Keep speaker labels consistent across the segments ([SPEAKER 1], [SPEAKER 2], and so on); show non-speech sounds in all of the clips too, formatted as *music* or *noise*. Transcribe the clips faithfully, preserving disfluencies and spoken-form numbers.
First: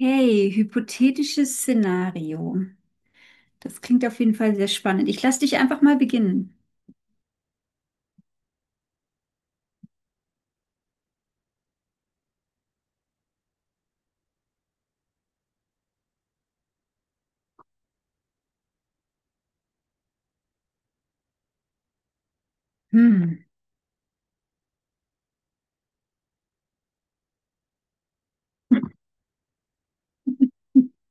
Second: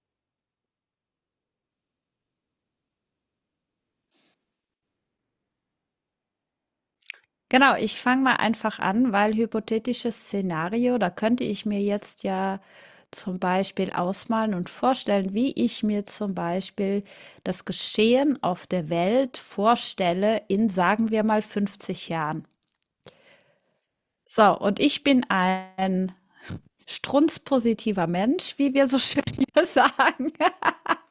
[SPEAKER 1] Okay, hypothetisches Szenario. Das klingt auf jeden Fall sehr spannend. Ich lasse dich einfach mal beginnen.
[SPEAKER 2] Genau, ich fange mal einfach an, weil hypothetisches Szenario, da könnte ich mir jetzt ja zum Beispiel ausmalen und vorstellen, wie ich mir zum Beispiel das Geschehen auf der Welt vorstelle in, sagen wir mal, fünfzig Jahren.
[SPEAKER 1] Hm.
[SPEAKER 2] So, und ich bin ein strunzpositiver Mensch, wie wir so schön hier *laughs* sagen.
[SPEAKER 1] *laughs*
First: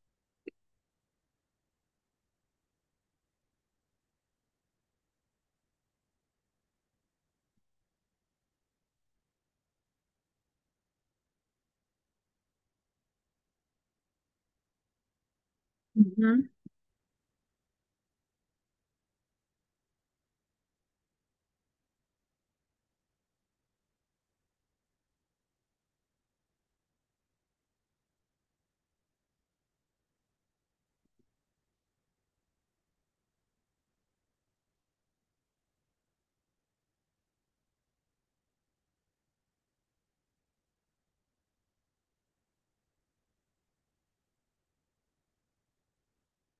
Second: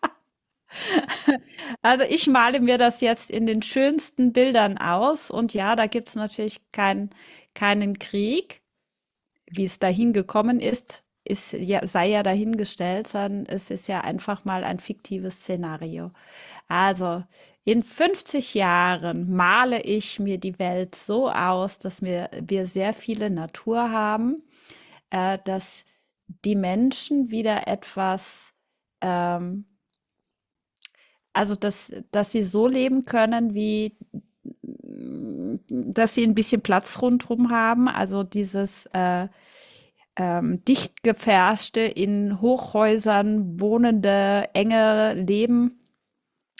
[SPEAKER 2] Also ich male mir das jetzt in den schönsten Bildern aus und ja, da gibt es natürlich kein, keinen Krieg. Wie es dahin gekommen ist, ist ja, sei ja dahingestellt, sondern es ist ja einfach mal ein fiktives Szenario.
[SPEAKER 1] Mhm.
[SPEAKER 2] Also, in fünfzig Jahren male ich mir die Welt so aus, dass wir, wir sehr viele Natur haben, äh, dass die Menschen wieder etwas, ähm, also dass, dass sie so leben können, wie, mm, dass sie ein bisschen Platz rundherum haben. Also dieses äh, ähm, dicht gefärschte, in Hochhäusern wohnende, enge Leben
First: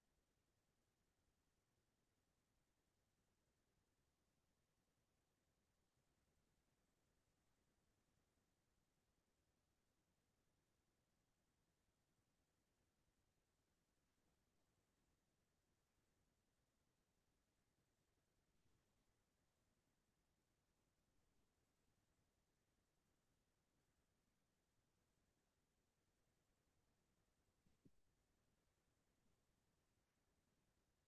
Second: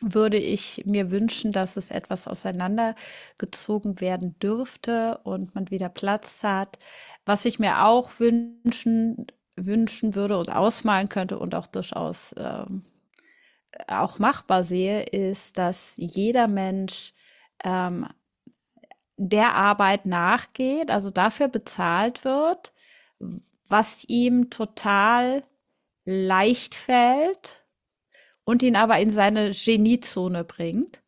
[SPEAKER 2] würde ich mir wünschen, dass es etwas auseinandergezogen werden dürfte und man wieder Platz hat. Was ich mir auch wünschen, wünschen würde und ausmalen könnte und auch durchaus ähm, auch machbar sehe, ist, dass jeder Mensch ähm, der Arbeit nachgeht, also dafür bezahlt wird, was ihm total leicht fällt und ihn aber in seine Geniezone bringt.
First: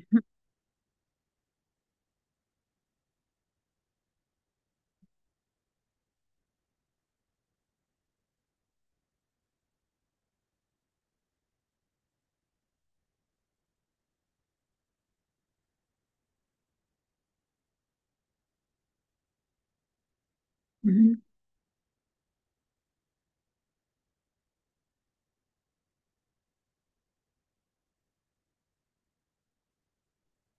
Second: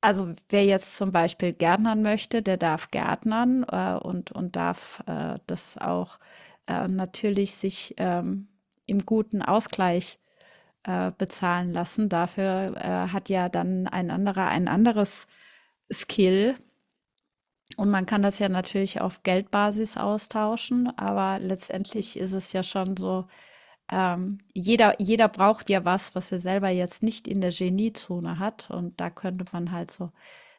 [SPEAKER 2] Also wer jetzt zum Beispiel gärtnern möchte, der darf gärtnern äh, und, und darf äh, das auch äh, natürlich sich ähm, im guten Ausgleich äh, bezahlen lassen. Dafür äh, hat ja dann ein anderer ein anderes Skill. Und man kann das ja natürlich auf Geldbasis austauschen,
[SPEAKER 1] Mhm.
[SPEAKER 2] aber letztendlich ist es ja schon so. Ähm, jeder, jeder braucht ja was, was er selber jetzt nicht in der Geniezone hat. Und da könnte man halt so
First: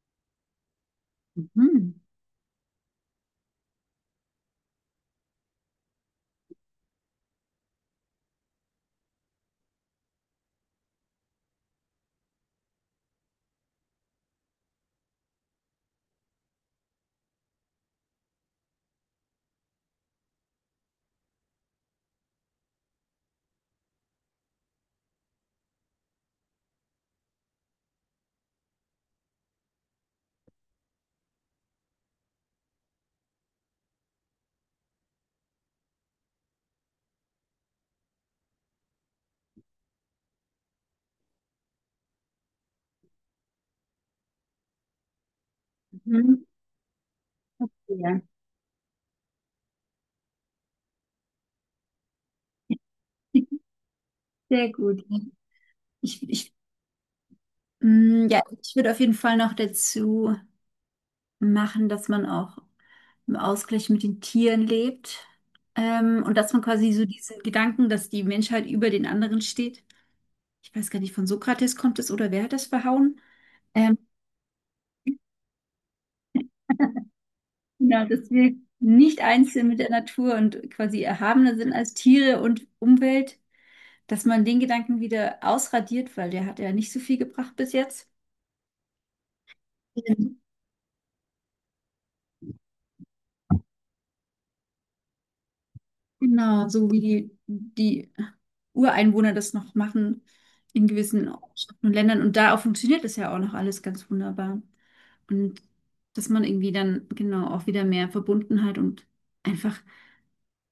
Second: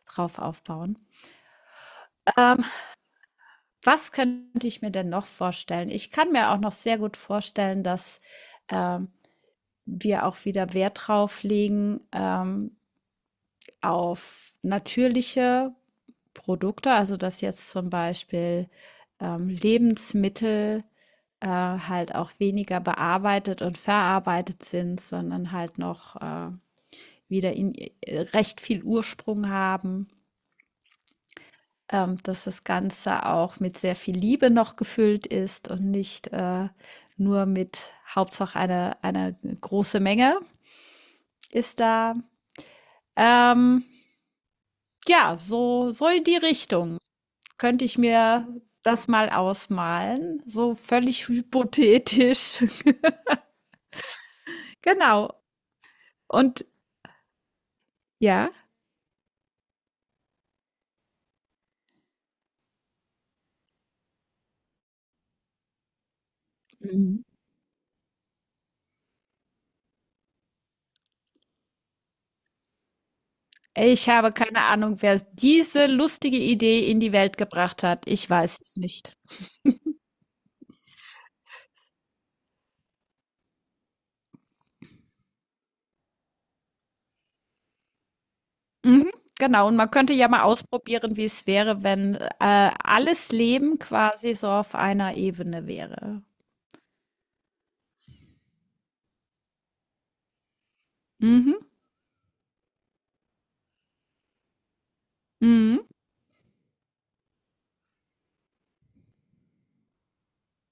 [SPEAKER 2] drauf aufbauen.
[SPEAKER 1] Mhm.
[SPEAKER 2] Ähm, was könnte ich mir denn noch vorstellen? Ich kann mir auch noch sehr gut vorstellen, dass ähm, wir auch wieder Wert drauf legen, ähm, auf natürliche Produkte, also dass jetzt zum Beispiel ähm, Lebensmittel äh, halt auch weniger bearbeitet und verarbeitet sind, sondern halt noch äh, wieder in äh, recht viel Ursprung haben, ähm, dass das Ganze auch mit sehr viel Liebe noch gefüllt ist und nicht äh, nur mit Hauptsache eine, eine große Menge ist da. Ähm, ja, so, so in die
[SPEAKER 1] Mhm.
[SPEAKER 2] Richtung könnte ich
[SPEAKER 1] Ja,
[SPEAKER 2] mir das mal ausmalen, so völlig hypothetisch.
[SPEAKER 1] sehr
[SPEAKER 2] *laughs*
[SPEAKER 1] gut.
[SPEAKER 2] Genau.
[SPEAKER 1] Ich, ich,
[SPEAKER 2] Und
[SPEAKER 1] mm, ja,
[SPEAKER 2] ja.
[SPEAKER 1] ich würde auf jeden Fall noch dazu machen, dass man auch im Ausgleich mit den Tieren lebt. Ähm, und dass man quasi so
[SPEAKER 2] Mhm.
[SPEAKER 1] diesen Gedanken, dass die Menschheit über den anderen steht. Ich weiß gar nicht, von Sokrates kommt es oder wer hat das verhauen? Ähm,
[SPEAKER 2] Ich habe keine Ahnung, wer diese lustige Idee in die Welt gebracht
[SPEAKER 1] Genau,
[SPEAKER 2] hat. Ich
[SPEAKER 1] dass wir
[SPEAKER 2] weiß es nicht.
[SPEAKER 1] nicht eins sind mit der Natur und quasi erhabener sind als Tiere und Umwelt, dass man den Gedanken wieder ausradiert, weil der hat ja nicht so viel gebracht bis jetzt.
[SPEAKER 2] Mhm, genau, und man könnte ja mal ausprobieren, wie es wäre, wenn äh, alles Leben quasi so auf einer Ebene wäre.
[SPEAKER 1] Genau, so wie die, die Ureinwohner das noch machen in gewissen
[SPEAKER 2] Mhm,
[SPEAKER 1] Ortschaften und Ländern. Und da auch funktioniert das ja auch noch alles ganz wunderbar. Und
[SPEAKER 2] mhm.
[SPEAKER 1] dass man irgendwie dann genau auch wieder mehr Verbundenheit und einfach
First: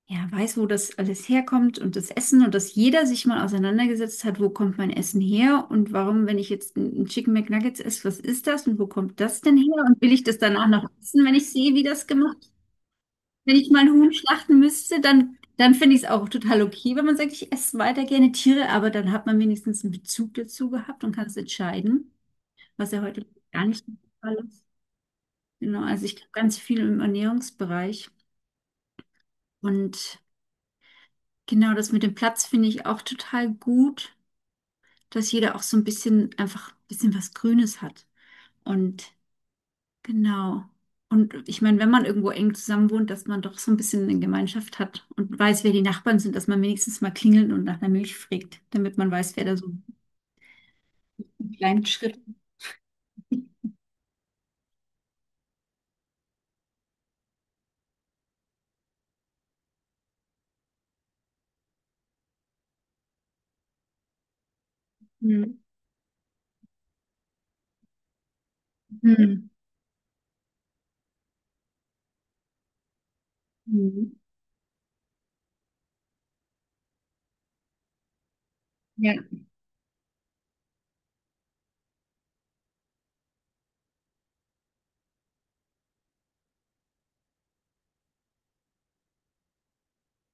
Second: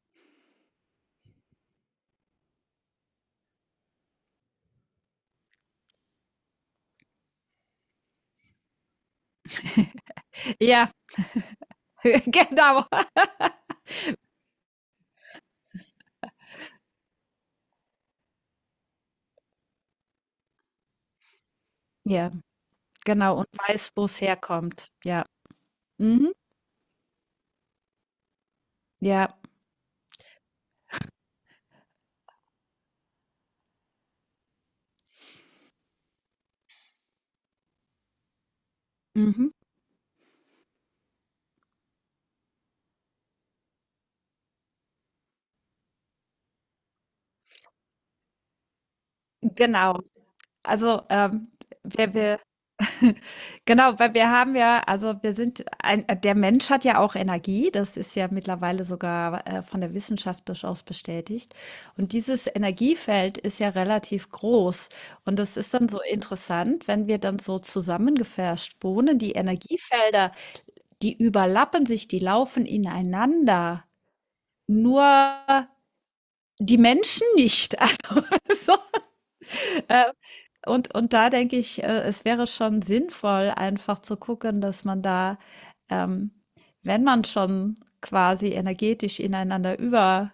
[SPEAKER 1] ja, weiß, wo das alles herkommt und das Essen und dass jeder sich mal auseinandergesetzt hat, wo kommt mein Essen her und warum, wenn ich jetzt ein ein Chicken McNuggets esse, was ist das und wo kommt das denn her und will ich das danach noch
[SPEAKER 2] Ja,
[SPEAKER 1] essen, wenn ich sehe, wie das
[SPEAKER 2] *laughs*
[SPEAKER 1] gemacht wird?
[SPEAKER 2] genau.
[SPEAKER 1] Wenn ich mal ein Huhn schlachten müsste, dann, dann finde ich es auch total okay, wenn man sagt, ich esse weiter gerne Tiere, aber dann hat man wenigstens einen Bezug dazu gehabt und kann es entscheiden,
[SPEAKER 2] Ja,
[SPEAKER 1] was ja heute
[SPEAKER 2] genau, und
[SPEAKER 1] gar nicht
[SPEAKER 2] weiß,
[SPEAKER 1] der
[SPEAKER 2] wo es
[SPEAKER 1] Fall ist.
[SPEAKER 2] herkommt. Ja.
[SPEAKER 1] Genau, also ich glaube
[SPEAKER 2] Mhm.
[SPEAKER 1] ganz viel im Ernährungsbereich
[SPEAKER 2] Ja.
[SPEAKER 1] und Genau, das mit dem Platz finde ich auch total gut, dass jeder auch so ein bisschen einfach ein bisschen was Grünes hat. Und
[SPEAKER 2] Mhm.
[SPEAKER 1] genau. Und ich meine, wenn man irgendwo eng zusammen wohnt, dass man doch so ein bisschen eine Gemeinschaft hat und weiß, wer die Nachbarn sind, dass man wenigstens mal klingelt und nach einer Milch fragt, damit man weiß, wer da so einen
[SPEAKER 2] Genau. Also, ähm,
[SPEAKER 1] kleinen
[SPEAKER 2] wir,
[SPEAKER 1] Schritt.
[SPEAKER 2] wir *laughs* Genau, weil wir haben ja, also wir sind, ein, äh, der Mensch hat ja auch Energie, das ist ja mittlerweile sogar äh, von der Wissenschaft durchaus bestätigt. Und dieses Energiefeld ist ja relativ groß. Und das
[SPEAKER 1] Mhm.
[SPEAKER 2] ist dann so interessant, wenn wir dann so zusammengefärscht wohnen, die
[SPEAKER 1] Mhm.
[SPEAKER 2] Energiefelder, die überlappen sich, die laufen ineinander.
[SPEAKER 1] Mhm.
[SPEAKER 2] Nur die Menschen nicht. *laughs* Also, so,
[SPEAKER 1] Ja.
[SPEAKER 2] äh, und, und da denke ich, äh, es wäre schon sinnvoll, einfach zu gucken, dass man da, ähm, wenn man schon quasi energetisch ineinander überläuft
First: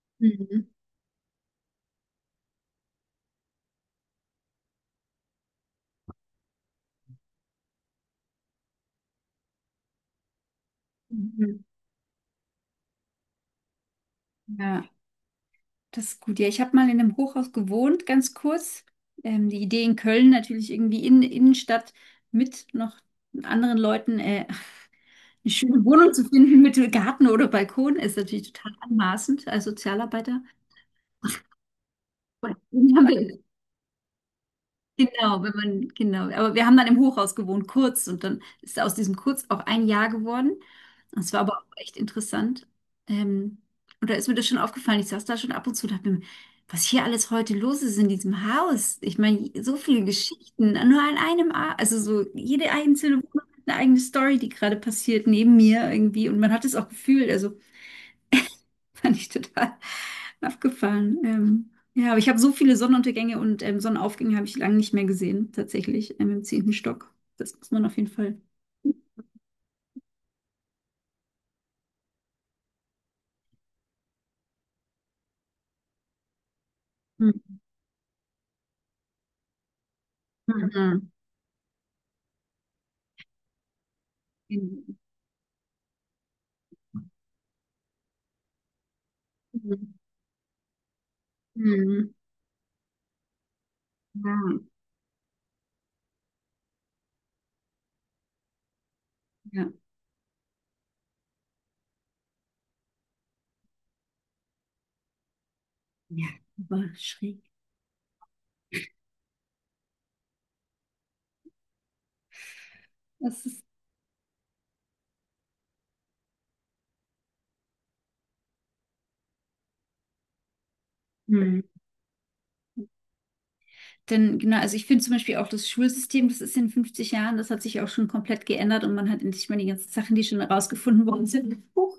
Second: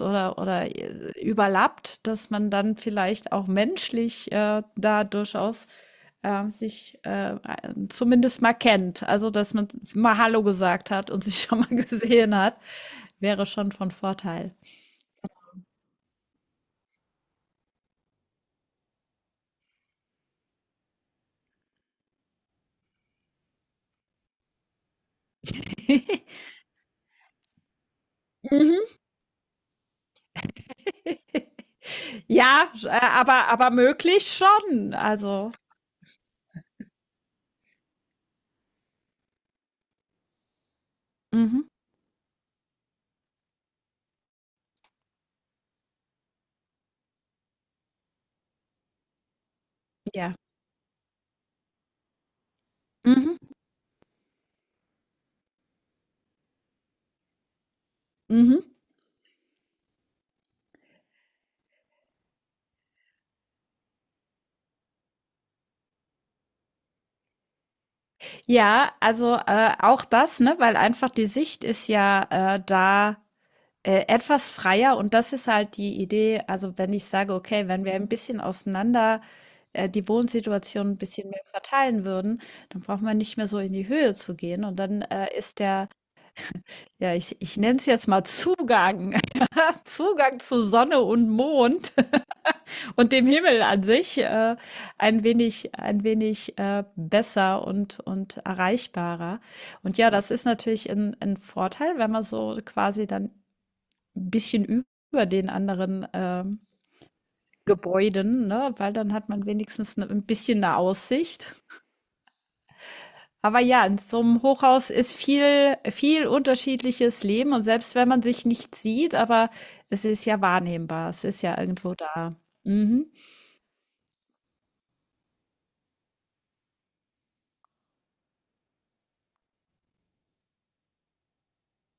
[SPEAKER 2] oder, oder
[SPEAKER 1] Mhm.
[SPEAKER 2] äh, überlappt, dass man dann vielleicht auch menschlich äh, da durchaus äh, sich äh, zumindest mal kennt. Also, dass man mal Hallo gesagt hat und *laughs* sich
[SPEAKER 1] Mhm.
[SPEAKER 2] schon mal *laughs* gesehen hat, wäre schon von Vorteil.
[SPEAKER 1] Ja. Das ist gut. Ja, ich habe mal in einem Hochhaus gewohnt, ganz kurz. Ähm, die Idee in Köln natürlich irgendwie in der Innenstadt mit noch anderen Leuten äh, *laughs* eine schöne Wohnung zu
[SPEAKER 2] *laughs*
[SPEAKER 1] finden mit Garten oder Balkon ist natürlich total
[SPEAKER 2] Mhm.
[SPEAKER 1] anmaßend als Sozialarbeiter.
[SPEAKER 2] *laughs*
[SPEAKER 1] Und
[SPEAKER 2] Ja, äh,
[SPEAKER 1] den haben wir
[SPEAKER 2] aber aber möglich schon.
[SPEAKER 1] Genau, wenn
[SPEAKER 2] Also
[SPEAKER 1] man, genau. Aber wir haben dann im Hochhaus gewohnt, kurz. Und dann ist aus diesem Kurz auch ein Jahr geworden, und es war aber
[SPEAKER 2] mhm,
[SPEAKER 1] auch echt interessant. Ähm, und da ist mir das schon aufgefallen. Ich saß da schon ab und zu und dachte mir, was hier alles heute los ist in diesem Haus. Ich meine, so viele
[SPEAKER 2] ja.
[SPEAKER 1] Geschichten, nur an einem, A also so jede einzelne
[SPEAKER 2] Mhm,
[SPEAKER 1] Wohnung hat eine eigene Story, die gerade passiert neben mir irgendwie. Und man hat es auch gefühlt. Also
[SPEAKER 2] mhm.
[SPEAKER 1] *laughs* fand ich total abgefahren. Ähm, ja, aber ich habe so viele Sonnenuntergänge und ähm, Sonnenaufgänge habe ich lange nicht mehr gesehen, tatsächlich, ähm, im zehnten Stock. Das muss man auf jeden Fall.
[SPEAKER 2] Ja, also, äh, auch das, ne, weil einfach die Sicht ist ja, äh, da, äh, etwas freier und das ist halt die Idee. Also, wenn ich sage: „Okay, wenn wir ein bisschen auseinander, äh, die Wohnsituation ein
[SPEAKER 1] Mhm.
[SPEAKER 2] bisschen mehr verteilen würden, dann braucht man nicht mehr so in die Höhe zu gehen." Und
[SPEAKER 1] Mhm.
[SPEAKER 2] dann, äh, ist der, ja, ich ich nenne es jetzt mal Zugang *laughs* Zugang zu Sonne und Mond
[SPEAKER 1] Mhm.
[SPEAKER 2] und dem Himmel an sich, äh,
[SPEAKER 1] Ja,
[SPEAKER 2] ein wenig, ein wenig äh, besser und, und erreichbarer.
[SPEAKER 1] ja,
[SPEAKER 2] Und ja, das ist natürlich ein, ein Vorteil, wenn man so quasi dann ein bisschen über den anderen
[SPEAKER 1] Ja,
[SPEAKER 2] ähm,
[SPEAKER 1] aber schräg.
[SPEAKER 2] Gebäuden, ne? Weil dann hat man wenigstens ne- ein bisschen eine Aussicht.
[SPEAKER 1] Das
[SPEAKER 2] Aber
[SPEAKER 1] ist.
[SPEAKER 2] ja, in so einem Hochhaus ist viel, viel unterschiedliches Leben und selbst wenn man sich nicht sieht, aber es ist ja wahrnehmbar, es ist ja
[SPEAKER 1] Mhm.
[SPEAKER 2] irgendwo da. Mhm.
[SPEAKER 1] Denn genau, also ich finde zum Beispiel auch das Schulsystem, das ist in fünfzig Jahren, das hat sich auch schon komplett geändert und man hat endlich mal die ganzen Sachen, die schon herausgefunden worden sind, hoch,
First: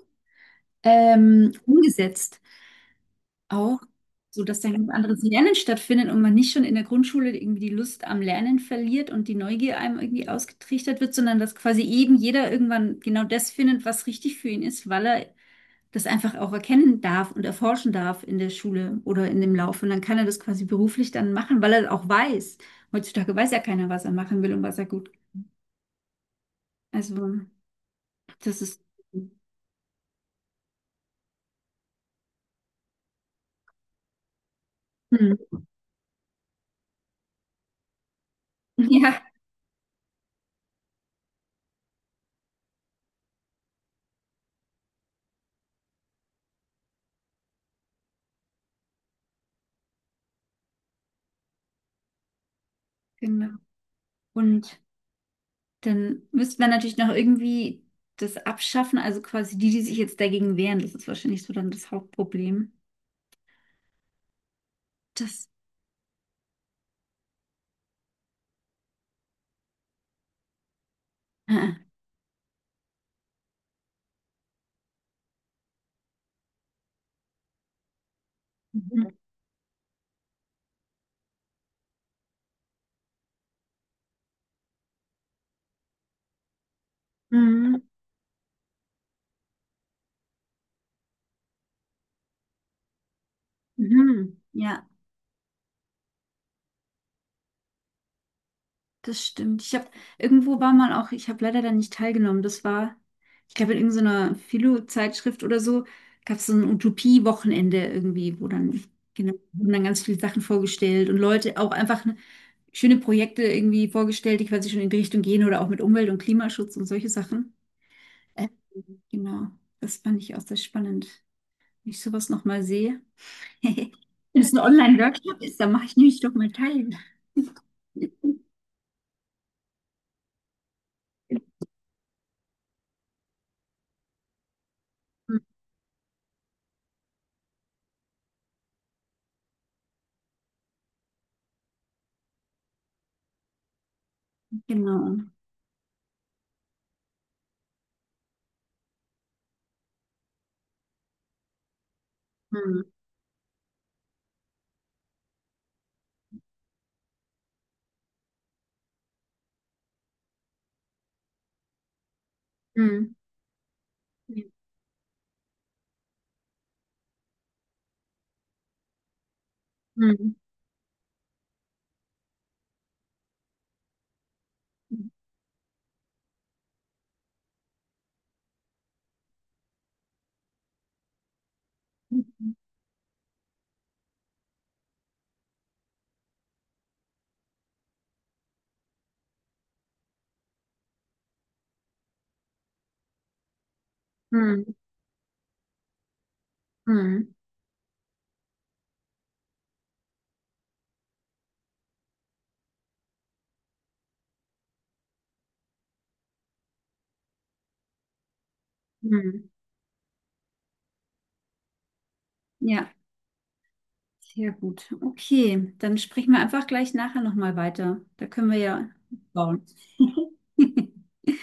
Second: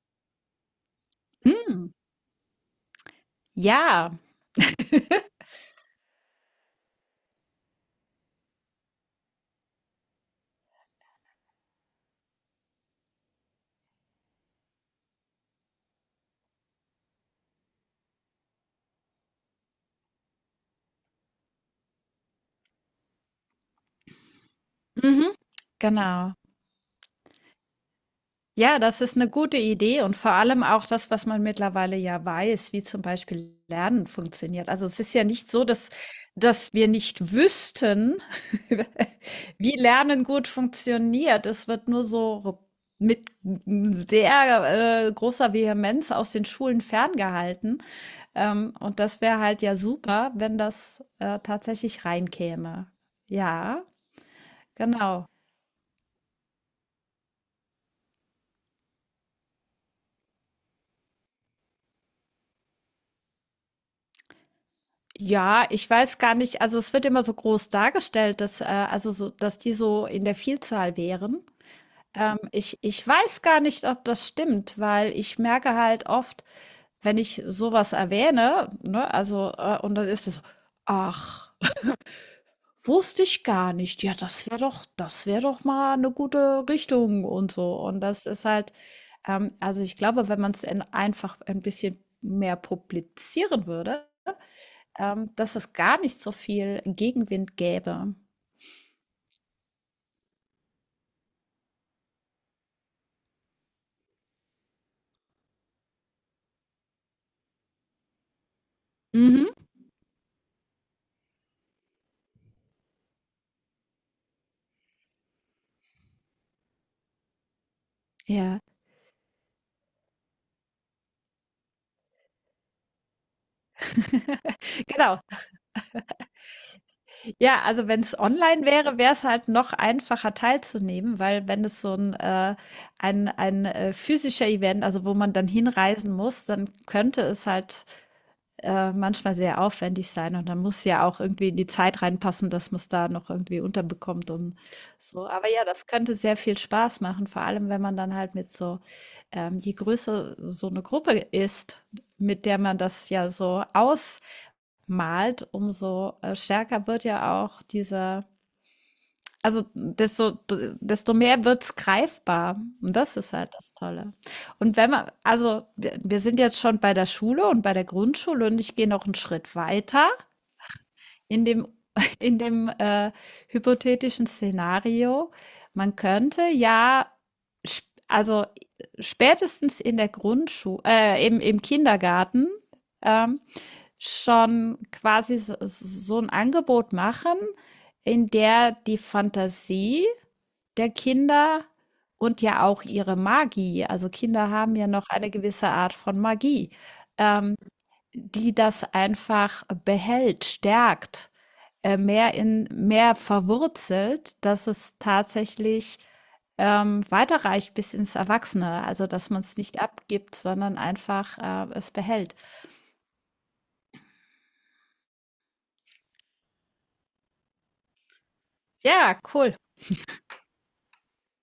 [SPEAKER 1] ähm,
[SPEAKER 2] Hm,
[SPEAKER 1] umgesetzt. Auch,
[SPEAKER 2] ja.
[SPEAKER 1] so dass dann ein anderes Lernen stattfindet und man nicht schon in der Grundschule irgendwie die Lust am Lernen verliert und die Neugier einem irgendwie ausgetrichtert wird, sondern dass quasi eben jeder irgendwann genau das findet, was richtig für ihn ist, weil er das einfach auch erkennen darf und erforschen darf in der Schule oder in dem Lauf. Und dann kann er das quasi beruflich dann machen, weil er auch weiß. Heutzutage weiß ja keiner, was er machen will und was er gut.
[SPEAKER 2] Mhm, genau.
[SPEAKER 1] Also, das
[SPEAKER 2] Ja,
[SPEAKER 1] ist.
[SPEAKER 2] das ist
[SPEAKER 1] Hm.
[SPEAKER 2] eine gute Idee und vor allem auch das, was man mittlerweile ja weiß, wie zum Beispiel Lernen funktioniert. Also, es ist ja nicht
[SPEAKER 1] *laughs*
[SPEAKER 2] so, dass dass wir nicht wüssten, *laughs*
[SPEAKER 1] Ja,
[SPEAKER 2] wie Lernen gut funktioniert. Es wird nur so mit sehr, äh, großer Vehemenz aus den Schulen ferngehalten, ähm, und das wäre halt ja super, wenn das, äh, tatsächlich reinkäme.
[SPEAKER 1] genau.
[SPEAKER 2] Ja,
[SPEAKER 1] Und
[SPEAKER 2] genau.
[SPEAKER 1] Dann müsste man natürlich noch irgendwie das abschaffen, also quasi die, die sich jetzt dagegen wehren, das ist wahrscheinlich so dann das Hauptproblem. Das.
[SPEAKER 2] Ja, ich weiß gar nicht, also es wird immer so groß dargestellt, dass, äh, also so, dass die so in der Vielzahl wären.
[SPEAKER 1] *laughs* Äh,
[SPEAKER 2] Ähm, ich, ich weiß gar nicht, ob das stimmt, weil ich merke halt oft, wenn ich sowas erwähne,
[SPEAKER 1] Mhm.
[SPEAKER 2] ne, also, äh, und dann ist es, so, ach, wusste ich gar nicht. Ja, das wäre doch, das wäre doch mal eine gute Richtung und so.
[SPEAKER 1] Mhm.
[SPEAKER 2] Und das ist halt, ähm, also ich glaube, wenn man es einfach ein bisschen mehr publizieren würde,
[SPEAKER 1] Mhm. Ja,
[SPEAKER 2] ähm, dass es gar nicht so viel Gegenwind gäbe.
[SPEAKER 1] das stimmt. Ich habe irgendwo war mal auch, ich habe leider da nicht teilgenommen. Das war, ich glaube, in irgendeiner Philo-Zeitschrift oder so gab es so ein Utopie-Wochenende irgendwie, wo dann genau
[SPEAKER 2] Mhm.
[SPEAKER 1] wurden dann ganz viele Sachen vorgestellt und Leute auch einfach ne, schöne Projekte irgendwie vorgestellt, die quasi schon in die Richtung gehen oder auch mit Umwelt und Klimaschutz und solche Sachen. Ähm,
[SPEAKER 2] Ja.
[SPEAKER 1] genau, das fand ich auch sehr spannend. Wenn ich sowas nochmal sehe, *laughs* wenn es ein
[SPEAKER 2] *laughs* Genau.
[SPEAKER 1] Online-Workshop ist, dann mache ich nämlich doch mal teil.
[SPEAKER 2] Ja, also wenn es online wäre, wäre es halt noch einfacher teilzunehmen, weil wenn es so ein äh ein ein, äh, physischer Event also, wo man dann hinreisen muss, dann könnte es halt äh, manchmal sehr aufwendig sein und dann muss ja auch irgendwie in die Zeit reinpassen, dass man es da noch irgendwie unterbekommt und
[SPEAKER 1] Genau.
[SPEAKER 2] so. Aber ja, das könnte sehr viel Spaß machen, vor allem wenn man dann halt mit so, ähm, je größer so eine Gruppe ist, mit der man
[SPEAKER 1] Hm.
[SPEAKER 2] das ja so ausmalt, umso, äh, stärker wird ja auch dieser, also desto, desto mehr wird's greifbar. Und
[SPEAKER 1] Hm.
[SPEAKER 2] das ist halt das Tolle. Und wenn man, also wir, wir sind jetzt schon bei der Schule und bei der Grundschule und ich gehe noch einen Schritt weiter
[SPEAKER 1] Hm.
[SPEAKER 2] in dem, *laughs* in dem äh, hypothetischen Szenario. Man könnte ja, sp- also spätestens in der Grundschule, äh, im, im Kindergarten, ähm, schon quasi so, so, ein Angebot machen, in der die Fantasie der Kinder und ja auch ihre Magie. Also Kinder
[SPEAKER 1] Hm.
[SPEAKER 2] haben ja noch eine gewisse Art von Magie,
[SPEAKER 1] Hm.
[SPEAKER 2] ähm, die das einfach behält, stärkt, äh, mehr in mehr verwurzelt, dass es tatsächlich ähm, weiterreicht bis ins Erwachsene. Also dass man
[SPEAKER 1] Hm.
[SPEAKER 2] es nicht abgibt, sondern einfach äh, es behält.
[SPEAKER 1] Ja, sehr gut. Okay, dann sprechen wir einfach gleich nachher nochmal weiter. Da können wir ja
[SPEAKER 2] Ja, cool.
[SPEAKER 1] bauen. *laughs*